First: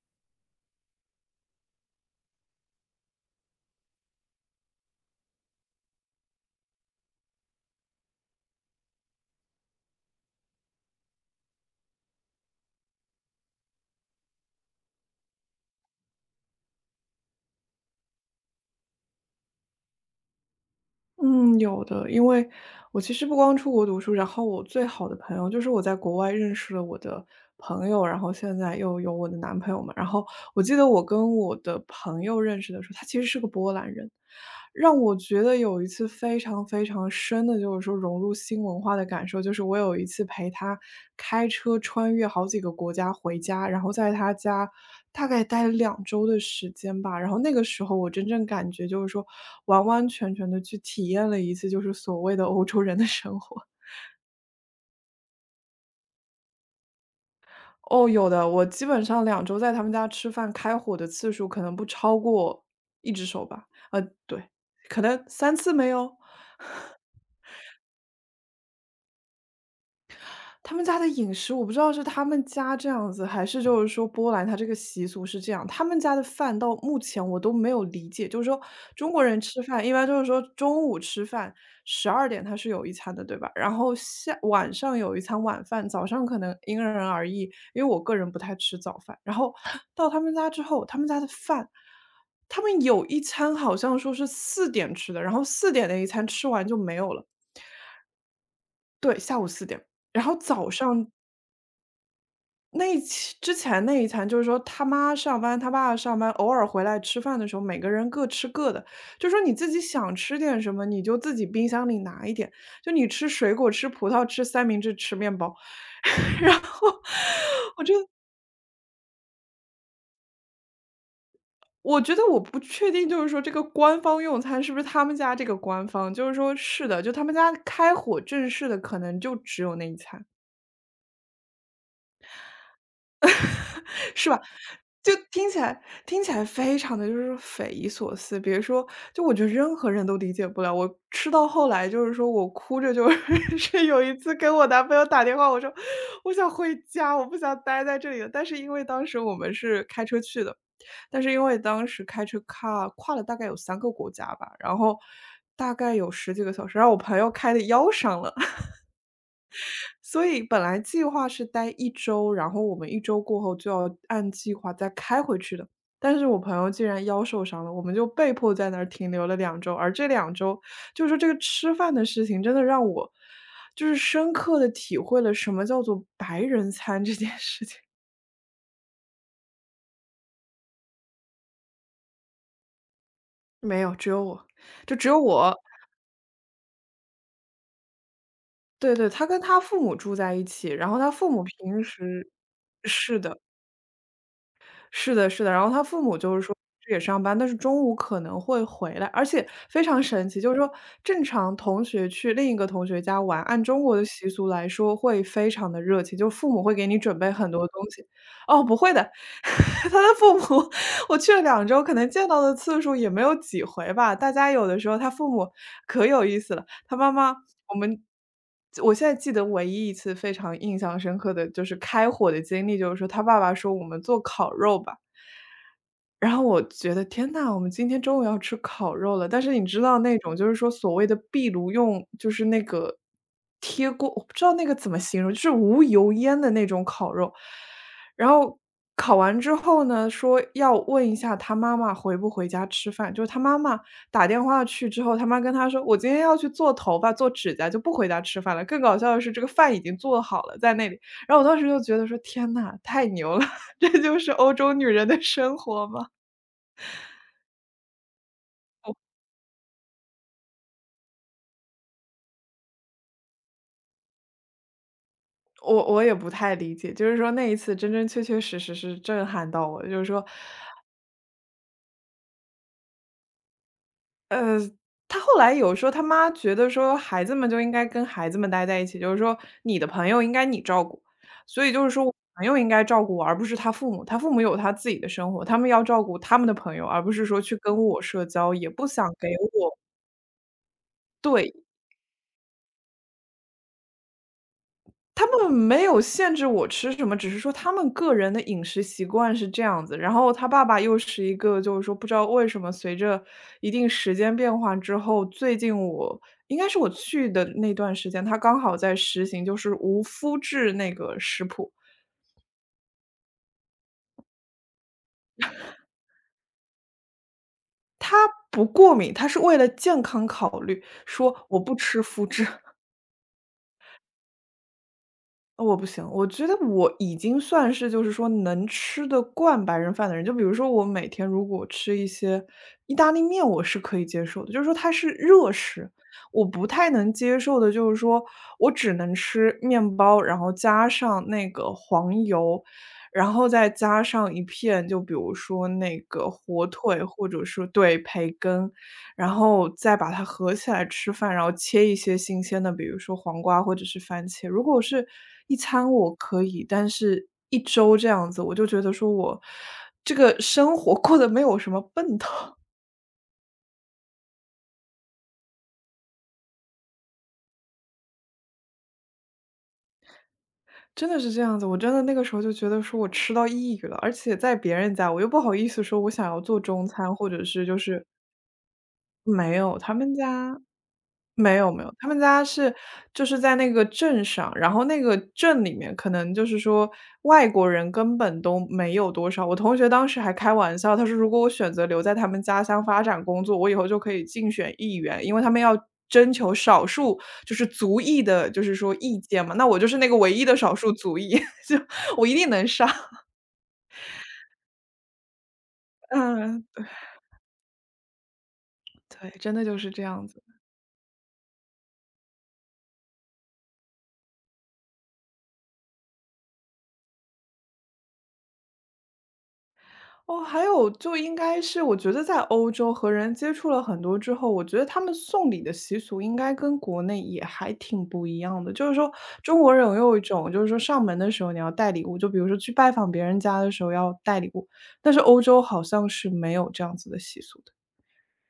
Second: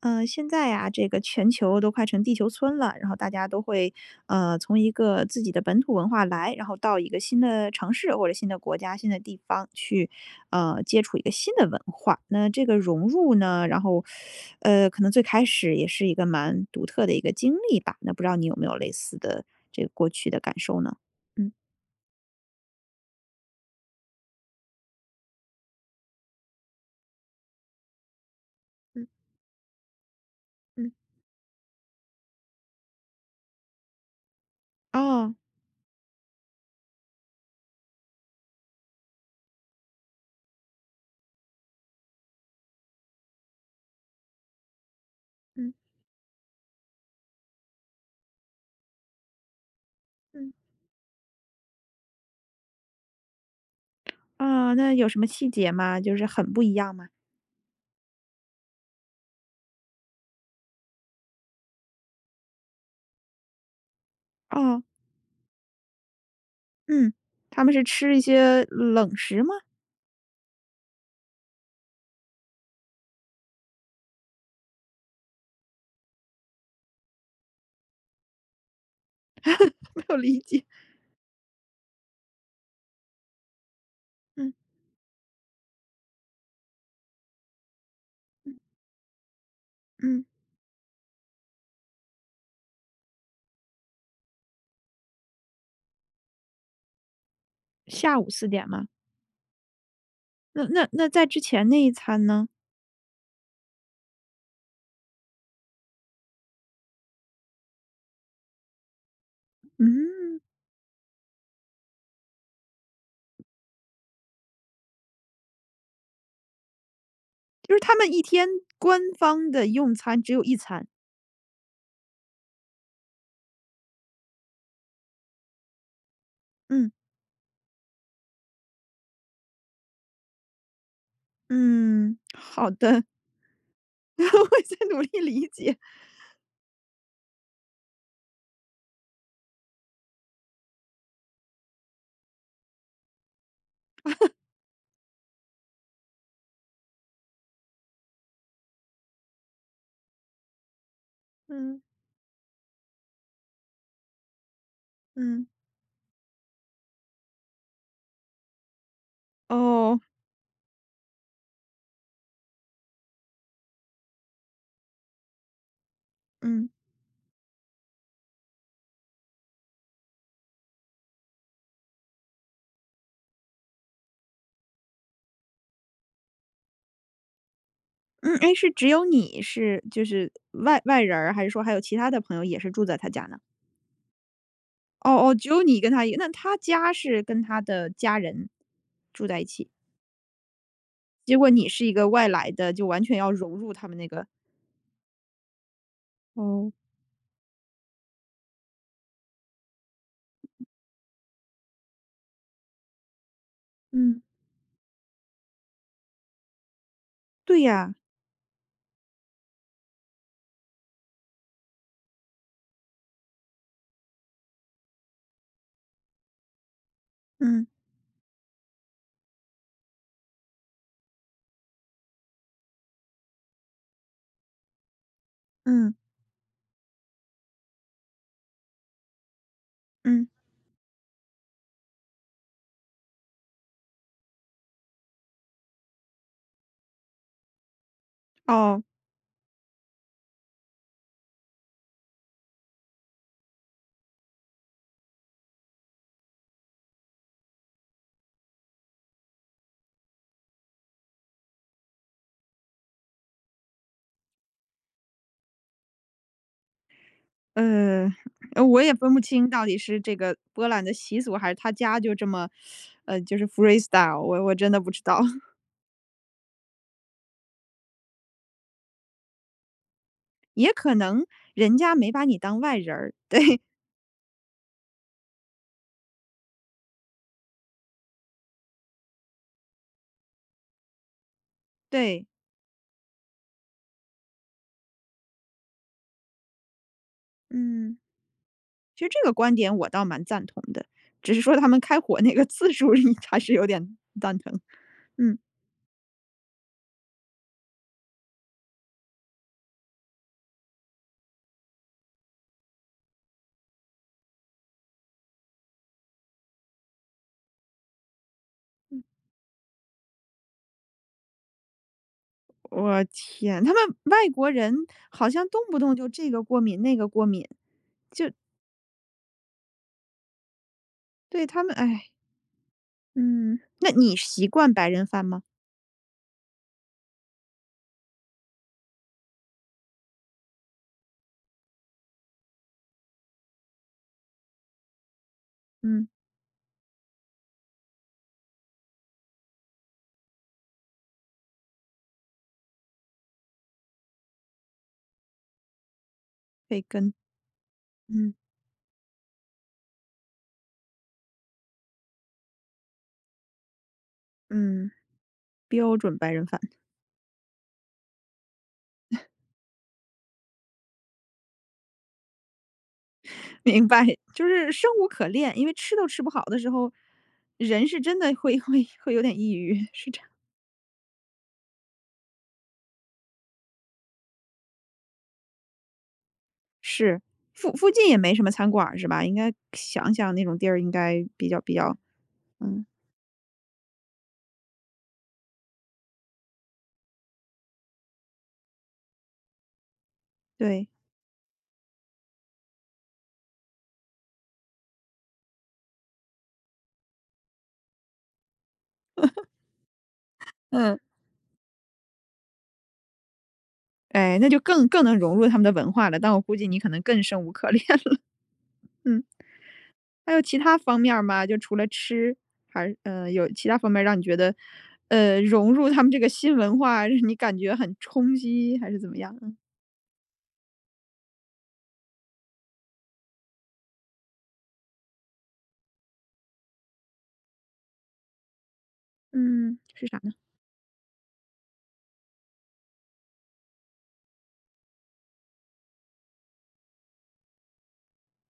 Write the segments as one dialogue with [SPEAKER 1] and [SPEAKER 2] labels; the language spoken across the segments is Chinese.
[SPEAKER 1] 嗯，现在呀，这个全球都快成地球村了，然后大家都会，从一个自己的本土文化来，然后到一个新的城市或者新的国家、新的地方去，接触一个新的文化。那这个融入呢，然后，可能最开始也是一个蛮独特的一个经历吧。那不知道你有没有类似的这个过去的感受呢？嗯，
[SPEAKER 2] 嗯，有的，因为我其实不光出国读书，然后我最好的朋友就是我在国外认识了我的朋友，然后现在又
[SPEAKER 1] 嗯
[SPEAKER 2] 有我的男朋友嘛。然后我记得
[SPEAKER 1] 嗯
[SPEAKER 2] 我跟我的朋友认识的时候，他其实是个波兰人，让我
[SPEAKER 1] 哦，
[SPEAKER 2] 觉得有一次非常非常深的，就是说融入新文化的感受，就是我有一次陪他开车穿越好几个国家回家，然后在他家大概待了
[SPEAKER 1] 嗯
[SPEAKER 2] 两周的时间吧，然后那个时候我真正感觉就是说，完完全全
[SPEAKER 1] 嗯
[SPEAKER 2] 的去体验了一次就是所谓的欧洲人的生活。
[SPEAKER 1] 啊，那有什么细节吗？就是很不一样吗？
[SPEAKER 2] 哦，有的，我基本上两周在他们家吃饭开火的次数可能不超过一只手吧，对，
[SPEAKER 1] 哦，
[SPEAKER 2] 可能3次没有？
[SPEAKER 1] 嗯，他们是吃一些冷食吗？
[SPEAKER 2] 他们家的饮食，我不知道是他们家这样子，还是就是说波兰它这个习俗是这样。他们家的饭到目前我都没有理解，就是说中国人吃饭一
[SPEAKER 1] 没
[SPEAKER 2] 般
[SPEAKER 1] 有
[SPEAKER 2] 就是
[SPEAKER 1] 理
[SPEAKER 2] 说
[SPEAKER 1] 解。
[SPEAKER 2] 中午吃饭，12点它是有一餐的，对吧？然后下
[SPEAKER 1] 嗯，
[SPEAKER 2] 晚上有一餐晚饭，早上可能因人而异，因为我个人不太
[SPEAKER 1] 嗯，
[SPEAKER 2] 吃早饭。然后 到他
[SPEAKER 1] 嗯，
[SPEAKER 2] 们家之后，他们家的饭，他们有一餐好像说是四点吃的，然后四点的一餐吃完就没有了，
[SPEAKER 1] 下午四点吗？
[SPEAKER 2] 对，下午4点。然后
[SPEAKER 1] 那
[SPEAKER 2] 早
[SPEAKER 1] 那
[SPEAKER 2] 上
[SPEAKER 1] 那在之前那一餐呢？
[SPEAKER 2] 那一期之前那一餐就是说他妈上班，他爸上班，偶尔回来吃饭的时候，每个人各吃各的。就说你自己想吃
[SPEAKER 1] 嗯，
[SPEAKER 2] 点什么，你就自己冰箱里拿一点。就你吃水果、吃葡萄、吃三明治、吃面包，然后
[SPEAKER 1] 就是
[SPEAKER 2] 我
[SPEAKER 1] 他
[SPEAKER 2] 就
[SPEAKER 1] 们一天官方的用餐只有一餐。
[SPEAKER 2] 我觉得我不确定，就是说这个官方用餐是不是他们家这个官方，就是说是
[SPEAKER 1] 嗯，
[SPEAKER 2] 的，就他们家开火正式的可能就只有那一餐。
[SPEAKER 1] 嗯，好的，
[SPEAKER 2] 是吧？
[SPEAKER 1] 我在努力
[SPEAKER 2] 就
[SPEAKER 1] 理
[SPEAKER 2] 听起
[SPEAKER 1] 解。
[SPEAKER 2] 来听起来非常的就是匪夷所思，别说就我觉得任何人都理解不了。我吃到后来就是说我哭着就是 有一次跟我男朋友打电话，我说：“我想回家，我不想待在这里了。”但是因为当时我们是开车去的，但是因为
[SPEAKER 1] 嗯，
[SPEAKER 2] 当时开车跨了大概有3个国家吧，然后
[SPEAKER 1] 嗯，
[SPEAKER 2] 大概有十几个小时，然后我朋友开的腰伤了。
[SPEAKER 1] 哦，
[SPEAKER 2] 所以本来计划是待一周，然后我们一周过后就要按计划再开回去的。但是我朋
[SPEAKER 1] 嗯，
[SPEAKER 2] 友竟然腰受伤了，我们就被迫在那儿停留了两周，而这2周就是说这个吃饭的事情真的让我就是深刻的体会了什么叫做白人餐这件事情。
[SPEAKER 1] 嗯，哎，是只有你是就是外人儿，还是说还有其他的朋友也是住在他家呢？
[SPEAKER 2] 没有，只有我，就只有
[SPEAKER 1] 哦哦，只
[SPEAKER 2] 我
[SPEAKER 1] 有你跟他一个那他家是跟他的家人
[SPEAKER 2] 对对，
[SPEAKER 1] 住
[SPEAKER 2] 他
[SPEAKER 1] 在
[SPEAKER 2] 跟
[SPEAKER 1] 一
[SPEAKER 2] 他
[SPEAKER 1] 起？
[SPEAKER 2] 父母住在一起，然后他父
[SPEAKER 1] 结
[SPEAKER 2] 母
[SPEAKER 1] 果你
[SPEAKER 2] 平
[SPEAKER 1] 是一个外
[SPEAKER 2] 时
[SPEAKER 1] 来的，就完全
[SPEAKER 2] 是
[SPEAKER 1] 要
[SPEAKER 2] 的。
[SPEAKER 1] 融入他们那个
[SPEAKER 2] 是的，是的。然后他父母就是说
[SPEAKER 1] 哦，
[SPEAKER 2] 是也上班，但是中午可能会回来，而且非常神奇，就是说正常同学去另一个同学家玩，按中国的
[SPEAKER 1] 嗯，
[SPEAKER 2] 习俗来说会非常的热情，就父母会给你准备很
[SPEAKER 1] 对
[SPEAKER 2] 多东
[SPEAKER 1] 呀，
[SPEAKER 2] 西。哦，不会的，他的父母，我去了两周，可能见到的次数也没有几回吧。大家有的时候他父母可有意思了，他妈妈
[SPEAKER 1] 嗯
[SPEAKER 2] 我们我现在记得唯一一次非常印象深刻的就是开火的经历，就是说他爸爸说我们做烤肉吧，
[SPEAKER 1] 嗯
[SPEAKER 2] 然后我觉得天呐，我们今天中午要吃烤肉了，但是你知道那
[SPEAKER 1] 嗯，
[SPEAKER 2] 种就是说所谓的壁炉用就是那个贴锅，我不知道那个怎么形容，就是无油烟的那种烤肉。然后
[SPEAKER 1] 哦，
[SPEAKER 2] 烤完之后呢，说要问一下他妈妈回不回家吃饭，就是他妈妈打电话去之后，他妈跟他说：“我今天要去做头发、做指甲，就不回家吃饭了。”更搞笑的是，这个饭已经做好了在那里。然后我当时就觉得说：“天呐，太牛了，这就是欧洲女人的生活吗？”
[SPEAKER 1] 呃，我也分不清到底是这个波兰的习俗，还是他家就这么，就是 freestyle，我真的不知道，
[SPEAKER 2] 我也不太理解，就是说那一次真真确确实实是震撼到我就是说，
[SPEAKER 1] 也可能人家没把你当外人儿，
[SPEAKER 2] 他后来有说他妈觉得说孩子们就应该跟孩子们待在一起，就是说你的朋友应该你照顾，所以就是说我
[SPEAKER 1] 对，
[SPEAKER 2] 朋友应该照顾我，而不是他父母，他父母有他自己的生活，他们要照顾他们的朋友，而不是说去跟
[SPEAKER 1] 嗯，
[SPEAKER 2] 我社交，也不
[SPEAKER 1] 其
[SPEAKER 2] 想
[SPEAKER 1] 实这
[SPEAKER 2] 给
[SPEAKER 1] 个观点
[SPEAKER 2] 我
[SPEAKER 1] 我倒蛮赞同的，只是说
[SPEAKER 2] 对
[SPEAKER 1] 他们开火那个次数 你还是有点蛋疼，
[SPEAKER 2] 他
[SPEAKER 1] 嗯。
[SPEAKER 2] 们没有限制我吃什么，只是说他们个人的饮食习惯是这样子。然后他爸爸又是一个就是说不知道为什么随着一定时间变化之后，最近我应该是我去的那段时间，他刚好在实行就是无麸质那个食谱。
[SPEAKER 1] 我天，他们外国人好像动不动就这个过敏那个过敏，
[SPEAKER 2] 他不过敏，他是为了健康考虑，
[SPEAKER 1] 对
[SPEAKER 2] 说我
[SPEAKER 1] 他们，
[SPEAKER 2] 不吃
[SPEAKER 1] 哎，
[SPEAKER 2] 麸质。
[SPEAKER 1] 嗯，那你习惯白人饭吗？
[SPEAKER 2] 我不行，我觉得我已经算是就是说能吃得惯白人饭的人。就比如说我每天如果吃一些意大利面，我是可以接受的，就是说它是热食。
[SPEAKER 1] 嗯，
[SPEAKER 2] 我不太能接受的就是说我只能吃面包，然后加上那个黄油，然后再加上一片，就比如说那个火
[SPEAKER 1] 培
[SPEAKER 2] 腿
[SPEAKER 1] 根，
[SPEAKER 2] 或者是对，培
[SPEAKER 1] 嗯
[SPEAKER 2] 根。然后再把它合起来吃饭，然后切一些新鲜的，比如说黄瓜或者是番茄。如果
[SPEAKER 1] 嗯，
[SPEAKER 2] 是一餐
[SPEAKER 1] 标
[SPEAKER 2] 我
[SPEAKER 1] 准白
[SPEAKER 2] 可
[SPEAKER 1] 人饭，
[SPEAKER 2] 以，但是一周这样子，我就觉得说我这个生活 过得没有什么奔头，
[SPEAKER 1] 明白，就是生无可恋，因为吃都吃不好的时候，人是真的会有点抑郁，是这样，
[SPEAKER 2] 真的是这样子。我真的那个时候就觉得说我吃到抑郁了，而且在别人家我又不好意思说我想要做中餐，
[SPEAKER 1] 是
[SPEAKER 2] 或者是
[SPEAKER 1] 附
[SPEAKER 2] 就
[SPEAKER 1] 附
[SPEAKER 2] 是
[SPEAKER 1] 近也没什么餐馆儿是吧？应该
[SPEAKER 2] 没有他
[SPEAKER 1] 想
[SPEAKER 2] 们
[SPEAKER 1] 想那
[SPEAKER 2] 家
[SPEAKER 1] 种地儿应该比
[SPEAKER 2] 没
[SPEAKER 1] 较
[SPEAKER 2] 有
[SPEAKER 1] 比
[SPEAKER 2] 没有，
[SPEAKER 1] 较，
[SPEAKER 2] 他们家是
[SPEAKER 1] 嗯，
[SPEAKER 2] 就是在那个镇上，然后那个镇里面可能就是说外国人根本都没有多少。我同学当时还开玩
[SPEAKER 1] 对，
[SPEAKER 2] 笑，他说如果我选择留在他们家乡发展工作，我以后就可以竞选议员，因为他们要征求少数就是族裔的，就是说意见嘛，那我就是那个唯一的少数
[SPEAKER 1] 嗯，
[SPEAKER 2] 族裔，就我一定能上。
[SPEAKER 1] 哎，那就更能融入他们的文化了，但我估
[SPEAKER 2] 嗯，
[SPEAKER 1] 计你可能更生无可恋。嗯，
[SPEAKER 2] 对对，真的就是这样
[SPEAKER 1] 还有
[SPEAKER 2] 子。
[SPEAKER 1] 其他方面儿吗？就除了吃，还是有其他方面让你觉得，融入他们这个新文化，让你感觉很冲击，还是怎么样呢？
[SPEAKER 2] 哦，还有就应该是我觉得在欧洲和人接触了很多之后，我觉得他们送礼的习俗应该跟国内也还挺不一样的。就是说，中国
[SPEAKER 1] 嗯，
[SPEAKER 2] 人
[SPEAKER 1] 是啥
[SPEAKER 2] 有一
[SPEAKER 1] 呢？
[SPEAKER 2] 种就是说上门的时候你要带礼物，就比如说去拜访别人家的时候要带礼物，但是欧洲好像是没有这样子的习俗的。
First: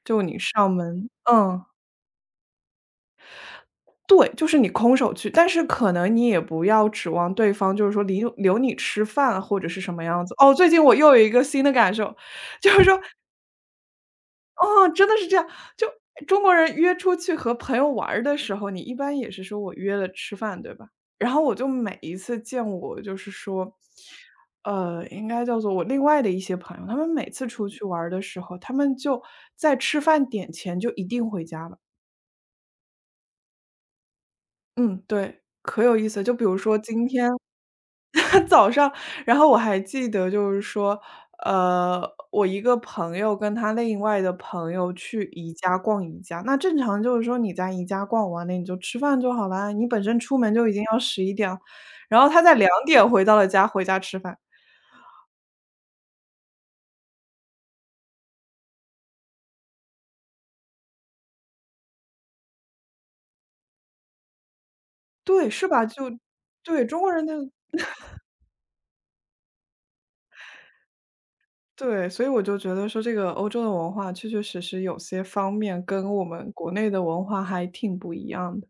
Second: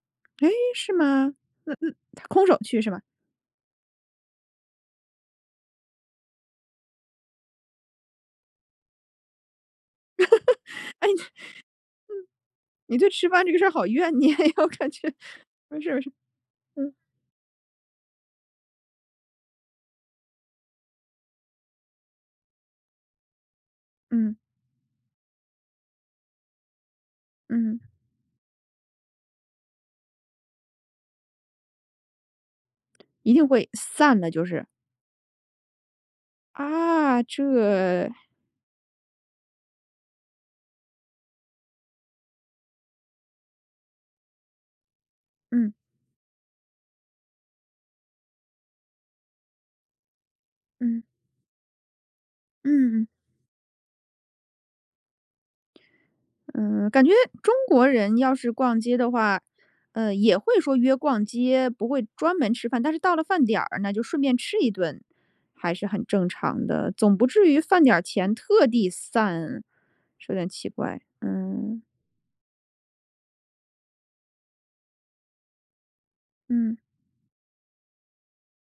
[SPEAKER 2] 就你
[SPEAKER 1] 哎，
[SPEAKER 2] 上
[SPEAKER 1] 是
[SPEAKER 2] 门
[SPEAKER 1] 吗？
[SPEAKER 2] 嗯，
[SPEAKER 1] 那他空手去是吗？
[SPEAKER 2] 对，就是你空手去，但是可能你也不要指望对方就是说留你吃饭或者是什么样子。哦，最近我
[SPEAKER 1] 哎，
[SPEAKER 2] 又有一个新的感受。
[SPEAKER 1] 你对吃饭这个事儿好怨念呀，我
[SPEAKER 2] 哦，
[SPEAKER 1] 感
[SPEAKER 2] 真
[SPEAKER 1] 觉，
[SPEAKER 2] 的是这样。
[SPEAKER 1] 不
[SPEAKER 2] 就
[SPEAKER 1] 是没事，
[SPEAKER 2] 中国人约出去和朋友玩儿的时候，你一般也是说我约了吃饭，对吧？然后我就每一次见我就是说，
[SPEAKER 1] 嗯
[SPEAKER 2] 应该叫做我另外的一些朋友，他们每次出
[SPEAKER 1] 嗯嗯，
[SPEAKER 2] 去玩儿的时候，他们就在吃饭点前就一定回家了。
[SPEAKER 1] 一定会散的，就是。
[SPEAKER 2] 嗯，对，可有意思了就比如说今
[SPEAKER 1] 啊，
[SPEAKER 2] 天
[SPEAKER 1] 这，
[SPEAKER 2] 早上，然后我还记得就是说，呃，我一个朋友跟他另外的朋友去宜
[SPEAKER 1] 嗯
[SPEAKER 2] 家逛宜家，那正常就是说你在宜家逛完了，你就吃饭就好啦，你本身出门就已经要
[SPEAKER 1] 嗯。
[SPEAKER 2] 11点了，然后他在两
[SPEAKER 1] 嗯
[SPEAKER 2] 点
[SPEAKER 1] 嗯。
[SPEAKER 2] 回到了家，回家吃饭。
[SPEAKER 1] 嗯，感觉中国人要是逛街的话，也会说约逛街，不会专门吃饭，但是到了饭点儿，那就顺便吃一顿，
[SPEAKER 2] 对，是
[SPEAKER 1] 还
[SPEAKER 2] 吧？
[SPEAKER 1] 是
[SPEAKER 2] 就
[SPEAKER 1] 很正常
[SPEAKER 2] 对，
[SPEAKER 1] 的，
[SPEAKER 2] 中国
[SPEAKER 1] 总
[SPEAKER 2] 人
[SPEAKER 1] 不
[SPEAKER 2] 的
[SPEAKER 1] 至于饭点儿前特地散，是有点奇怪。嗯
[SPEAKER 2] 对，所以我就觉得说这个欧洲的文化确确实实有些方面跟我们国
[SPEAKER 1] 嗯，
[SPEAKER 2] 内的文化还挺不一样的。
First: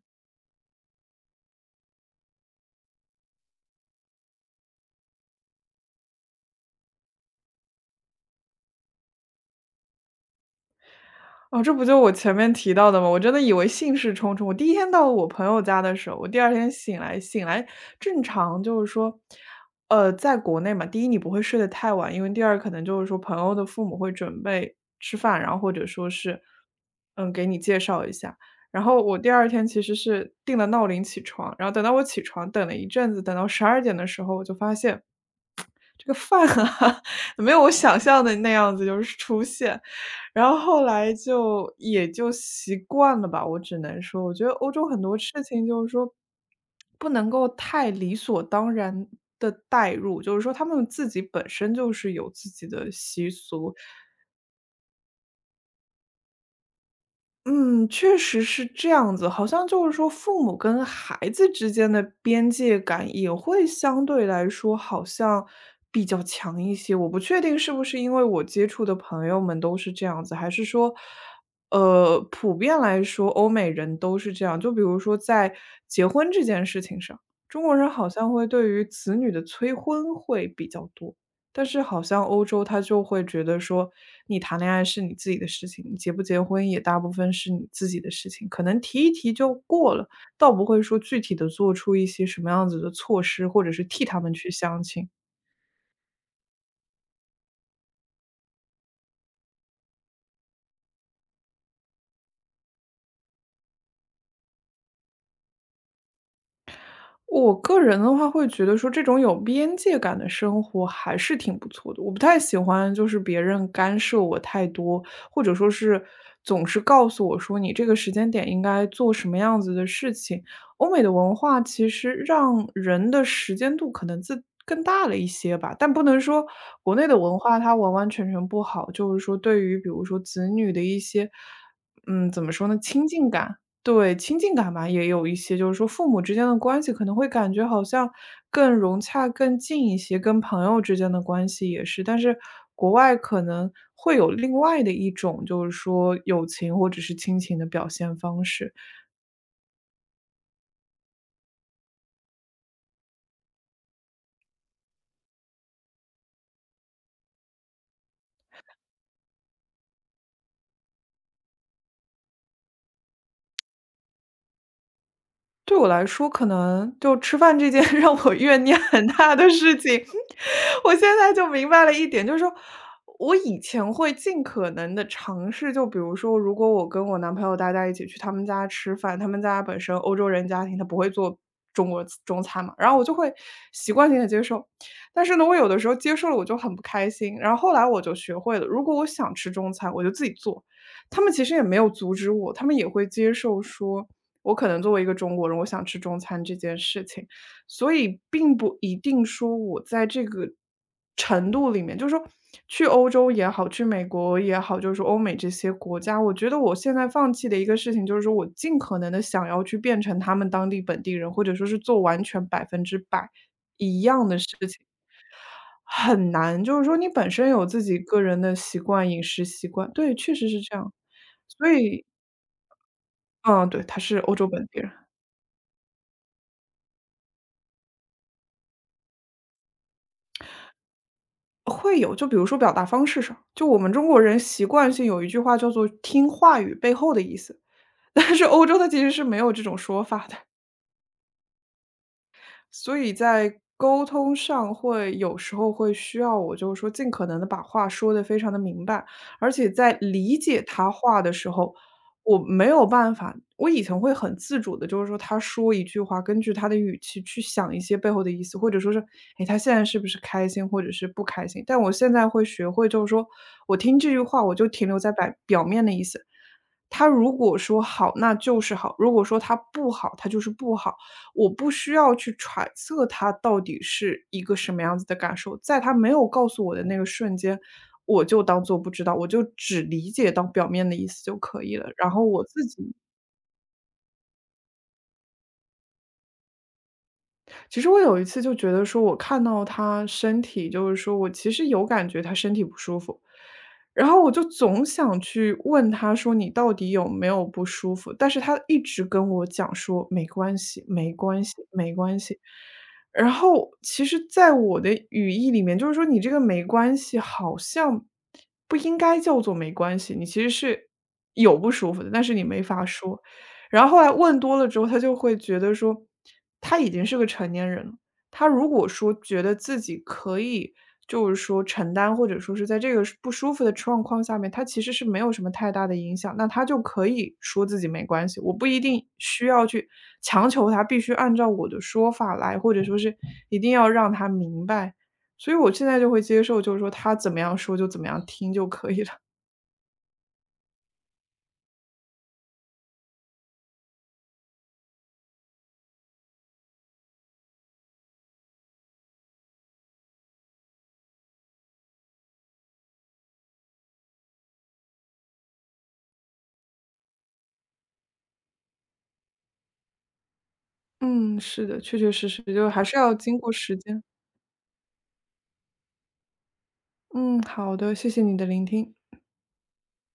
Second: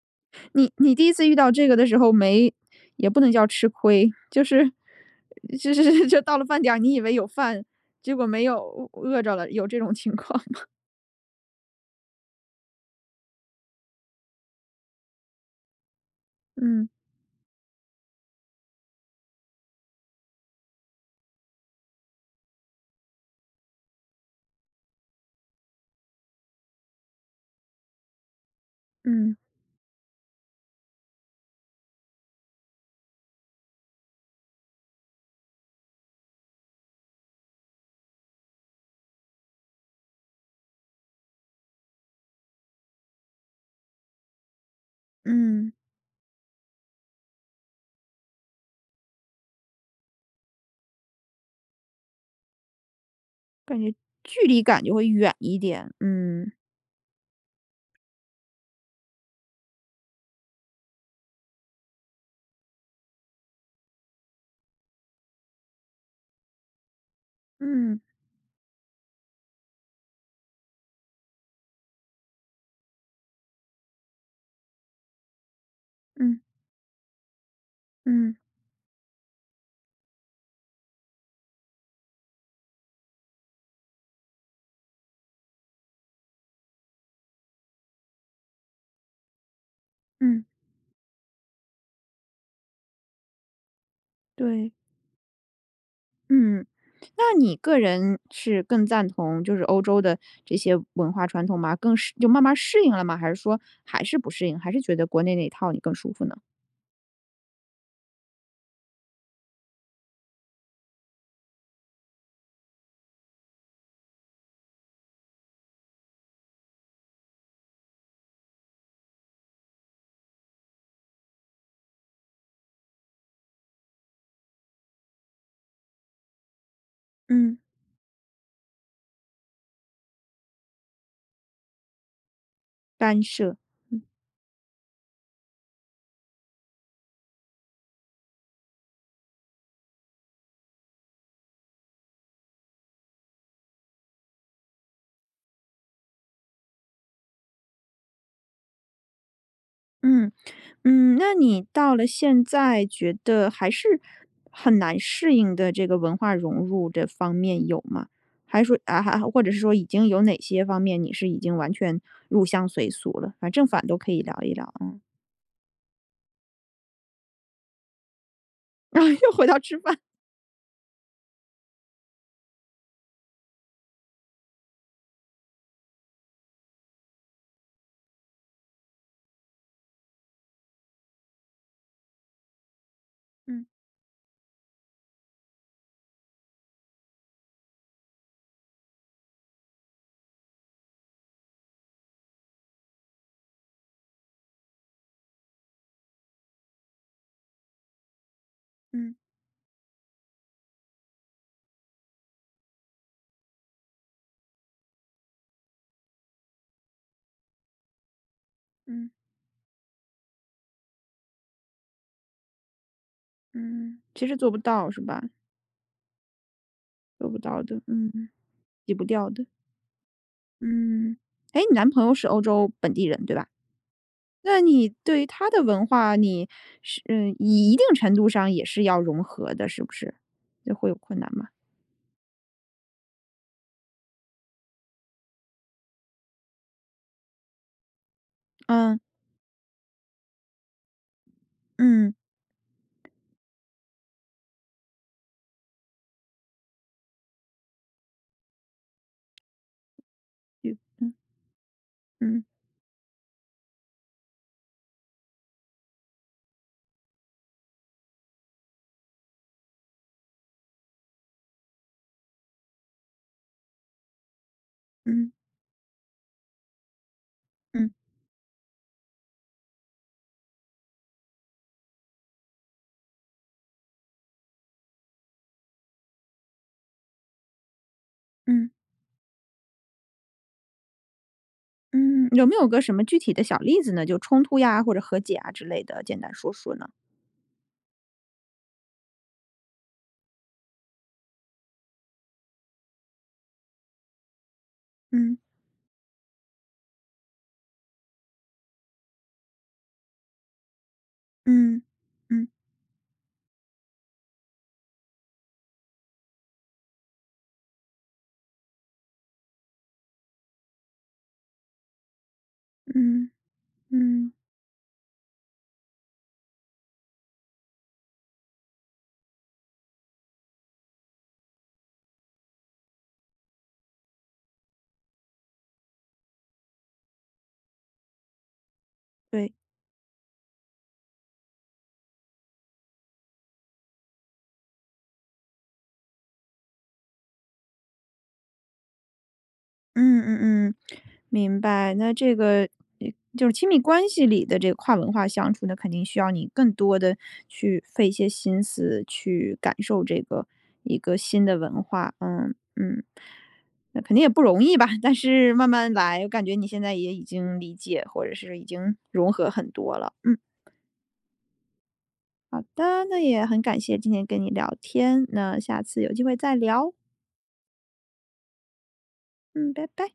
[SPEAKER 1] 你第一次遇到这个的时候没也不能叫吃亏，就是 就到了饭点儿，你以为有饭，结果没有，饿着了，有这种情况吗
[SPEAKER 2] 哦，这不就我前面提到的吗？我真的以为兴致冲冲。我第一天到我朋友家的时候，我第二 天
[SPEAKER 1] 嗯
[SPEAKER 2] 醒来，正常就是说，在国内嘛，第一你不会睡得太晚，因为第二可能就是说朋友的父母会准备吃饭，然后或者说是，嗯，给你介绍一下。然后我第
[SPEAKER 1] 嗯
[SPEAKER 2] 二天其实是定了闹铃起床，然后等到我起床，等了一阵子，等到12点的时候，我就发现这个饭啊 没有我想象的那样子，就是出现。然后后来就也就习惯了吧，我只能说，我觉得欧洲很多事情
[SPEAKER 1] 嗯。
[SPEAKER 2] 就是说，不能够太理所当然的带入，就是说他们自己本身就是有自己的习俗，
[SPEAKER 1] 距离感就会远一点，嗯，
[SPEAKER 2] 嗯，确实是这样子，好像就是说父母跟孩子之间的边界感也会相对来说好像比较强一些。我不确定是不
[SPEAKER 1] 嗯，
[SPEAKER 2] 是因为我接触的朋友们都是这样子，还是说，普遍来说欧美人都是这样。就比如说在结婚
[SPEAKER 1] 嗯，
[SPEAKER 2] 这件事情上，中国人好像
[SPEAKER 1] 嗯，
[SPEAKER 2] 会对于子女的催婚会比较多。但是好像欧洲他就会觉得说，你谈恋爱是你自己的事情，你结不结婚也大部分是你自己的事情，可能提一提就过了，
[SPEAKER 1] 嗯，
[SPEAKER 2] 倒不会说具体的做出一些什么样子的措施，或者是替他们去
[SPEAKER 1] 对，
[SPEAKER 2] 相亲。
[SPEAKER 1] 嗯。那你个人是更赞同就是欧洲的这些文化传统吗？更是就慢慢适应了吗？还是说还是不适应，还是觉得国内那一套你更舒服呢？
[SPEAKER 2] 我个人的话会觉得说这种有边界感的生活还是挺不错的。我不太喜欢就是别人干涉我太多，或者说是总是告诉我说你这个时间点应该做什么样子的事情。欧美的文化其实让人的时间度可能自更大了一些吧，但不能说国内的文
[SPEAKER 1] 嗯，
[SPEAKER 2] 化它完完全全不好。就是说对于比如说子女的一些，嗯，怎么说呢，亲
[SPEAKER 1] 干
[SPEAKER 2] 近
[SPEAKER 1] 涉，
[SPEAKER 2] 感。对，亲近感嘛，也有一些，就是说父母之间的关系可能会感觉好像更融洽、更近一些，跟朋友之间的关系也是。但是国外可能会有另外的一种，就是说友情或者是亲情的表现方式。
[SPEAKER 1] 嗯。嗯，那你到了现在觉得还是很难适应的这个文化融入这方面有吗？还是说啊，还或者是说已经有哪些方面你是已经完全入乡随俗了？反正正反都可以聊一聊啊
[SPEAKER 2] 对我来说，可能就吃饭这件 让我怨念
[SPEAKER 1] 然
[SPEAKER 2] 很
[SPEAKER 1] 后又
[SPEAKER 2] 大
[SPEAKER 1] 回
[SPEAKER 2] 的
[SPEAKER 1] 到
[SPEAKER 2] 事
[SPEAKER 1] 吃
[SPEAKER 2] 情，
[SPEAKER 1] 饭，
[SPEAKER 2] 我现在就明白了一点，就是说我以前会尽可能的尝试，就比如说，如果我跟我男朋友大家一起去他们家吃饭，他们家本身欧洲人家庭，他不会做中国中餐嘛，然后我就会
[SPEAKER 1] 嗯
[SPEAKER 2] 习惯性的接受。但是呢，我有的时候接受了我就很不开心，然后后来我就学会了，如果我想吃中餐，我就自己做。他们其实也没有阻止我，他们也会接受说我可能作为一个中国人，我想吃中餐这件事情，所以并不一
[SPEAKER 1] 嗯
[SPEAKER 2] 定说我在这个程度里面，就是说去欧洲也好，去美国也好，就是欧美这些国家，我觉得我现在放弃的一个事情，就是说我尽可
[SPEAKER 1] 嗯
[SPEAKER 2] 能的想要去变成他们当地本地人，或者说是做完全百分之百
[SPEAKER 1] 嗯，
[SPEAKER 2] 一
[SPEAKER 1] 其
[SPEAKER 2] 样
[SPEAKER 1] 实
[SPEAKER 2] 的事
[SPEAKER 1] 做不
[SPEAKER 2] 情，
[SPEAKER 1] 到是吧？
[SPEAKER 2] 很难。就是说你
[SPEAKER 1] 做
[SPEAKER 2] 本
[SPEAKER 1] 不
[SPEAKER 2] 身
[SPEAKER 1] 到
[SPEAKER 2] 有
[SPEAKER 1] 的，
[SPEAKER 2] 自己
[SPEAKER 1] 嗯，
[SPEAKER 2] 个人的习
[SPEAKER 1] 洗不
[SPEAKER 2] 惯，饮
[SPEAKER 1] 掉的，
[SPEAKER 2] 食习惯，对，确实是这样。
[SPEAKER 1] 嗯。哎，
[SPEAKER 2] 所
[SPEAKER 1] 你男朋
[SPEAKER 2] 以，
[SPEAKER 1] 友是欧洲本地人对吧？
[SPEAKER 2] 嗯，对，他是欧洲
[SPEAKER 1] 那
[SPEAKER 2] 本地
[SPEAKER 1] 你
[SPEAKER 2] 人。
[SPEAKER 1] 对于他的文化，你是嗯，一定程度上也是要融合的，是不是？就会有困难吗？
[SPEAKER 2] 会有，就比如说表达方式上，就我们中国人习惯性有一句话叫做“听话语背后的意思”，但是欧洲它
[SPEAKER 1] 嗯
[SPEAKER 2] 其实是没有这种说法的。
[SPEAKER 1] 嗯，
[SPEAKER 2] 所以在沟通上会有时候会需要我就是说尽可能的把话说得非常的明白，而且在理解他
[SPEAKER 1] 嗯
[SPEAKER 2] 话的时候，我
[SPEAKER 1] 嗯
[SPEAKER 2] 没有办法我以前会很自主的，就是说他说一句话，根据他的语气去想一些背后的意思，或者说是，哎，他现在是不是开心或者是不开心。但我现在会学会就是说，我听这句话我就停留在
[SPEAKER 1] 嗯
[SPEAKER 2] 表表面的意思，他如果说
[SPEAKER 1] 嗯
[SPEAKER 2] 好，那就是好，如果说他不好，他就是不好。我不需要去揣测他到底是一个什么样子的感受，在他没有告诉我的那个瞬间，我就当
[SPEAKER 1] 嗯
[SPEAKER 2] 做不知道，我就只理解到表面的意思就可以了。然后
[SPEAKER 1] 嗯，
[SPEAKER 2] 我
[SPEAKER 1] 有没
[SPEAKER 2] 自
[SPEAKER 1] 有个什
[SPEAKER 2] 己
[SPEAKER 1] 么具体的小例子呢？就冲突呀，或者和解啊之类的，简单说说呢？
[SPEAKER 2] 其实我有一次就觉得说，我看到他身体，就是说我其实有感觉他身体不舒服，然后我就总想
[SPEAKER 1] 嗯
[SPEAKER 2] 去问他说你到底有没有不舒服，但是他一直跟我讲说没关系，没关系，
[SPEAKER 1] 嗯
[SPEAKER 2] 没关系。
[SPEAKER 1] 嗯
[SPEAKER 2] 然后其实，在我的语义里面，就是说你这个没关系，好像不应该叫做没关系，你其实是有不舒服的，但是你没法说。
[SPEAKER 1] 嗯
[SPEAKER 2] 然后后来
[SPEAKER 1] 嗯，
[SPEAKER 2] 问多了之后，他就会觉得说，他已经是个成年人了，他如果说觉得自己可以，就是说承担或者说是在这个不舒服的状况下面，他其实是没有什么太大的影响，那他就可以说自己没关系，我不一定需
[SPEAKER 1] 对。
[SPEAKER 2] 要去强求他必须按照我的说法来，或者说是一定要让他明白。所以我现在就会接受，就是说他怎么样说就怎么样听就可以了。
[SPEAKER 1] 嗯嗯嗯，明白。那这个呃就是亲密关系里的这个跨文化相处，那肯定需要你更多的去费一些心思去感受这个一个新的文化。嗯嗯，那肯定也不容易吧，但是慢慢来，我感觉你现在也已经理解或者是已经融合很多了。嗯，
[SPEAKER 2] 嗯，是的，确确实实，
[SPEAKER 1] 好
[SPEAKER 2] 就还是
[SPEAKER 1] 的，
[SPEAKER 2] 要
[SPEAKER 1] 那
[SPEAKER 2] 经
[SPEAKER 1] 也
[SPEAKER 2] 过
[SPEAKER 1] 很
[SPEAKER 2] 时
[SPEAKER 1] 感谢
[SPEAKER 2] 间。
[SPEAKER 1] 今天跟你聊天，那下次有机会再聊。
[SPEAKER 2] 嗯，好的，谢谢你的聆听。
[SPEAKER 1] 嗯，拜拜。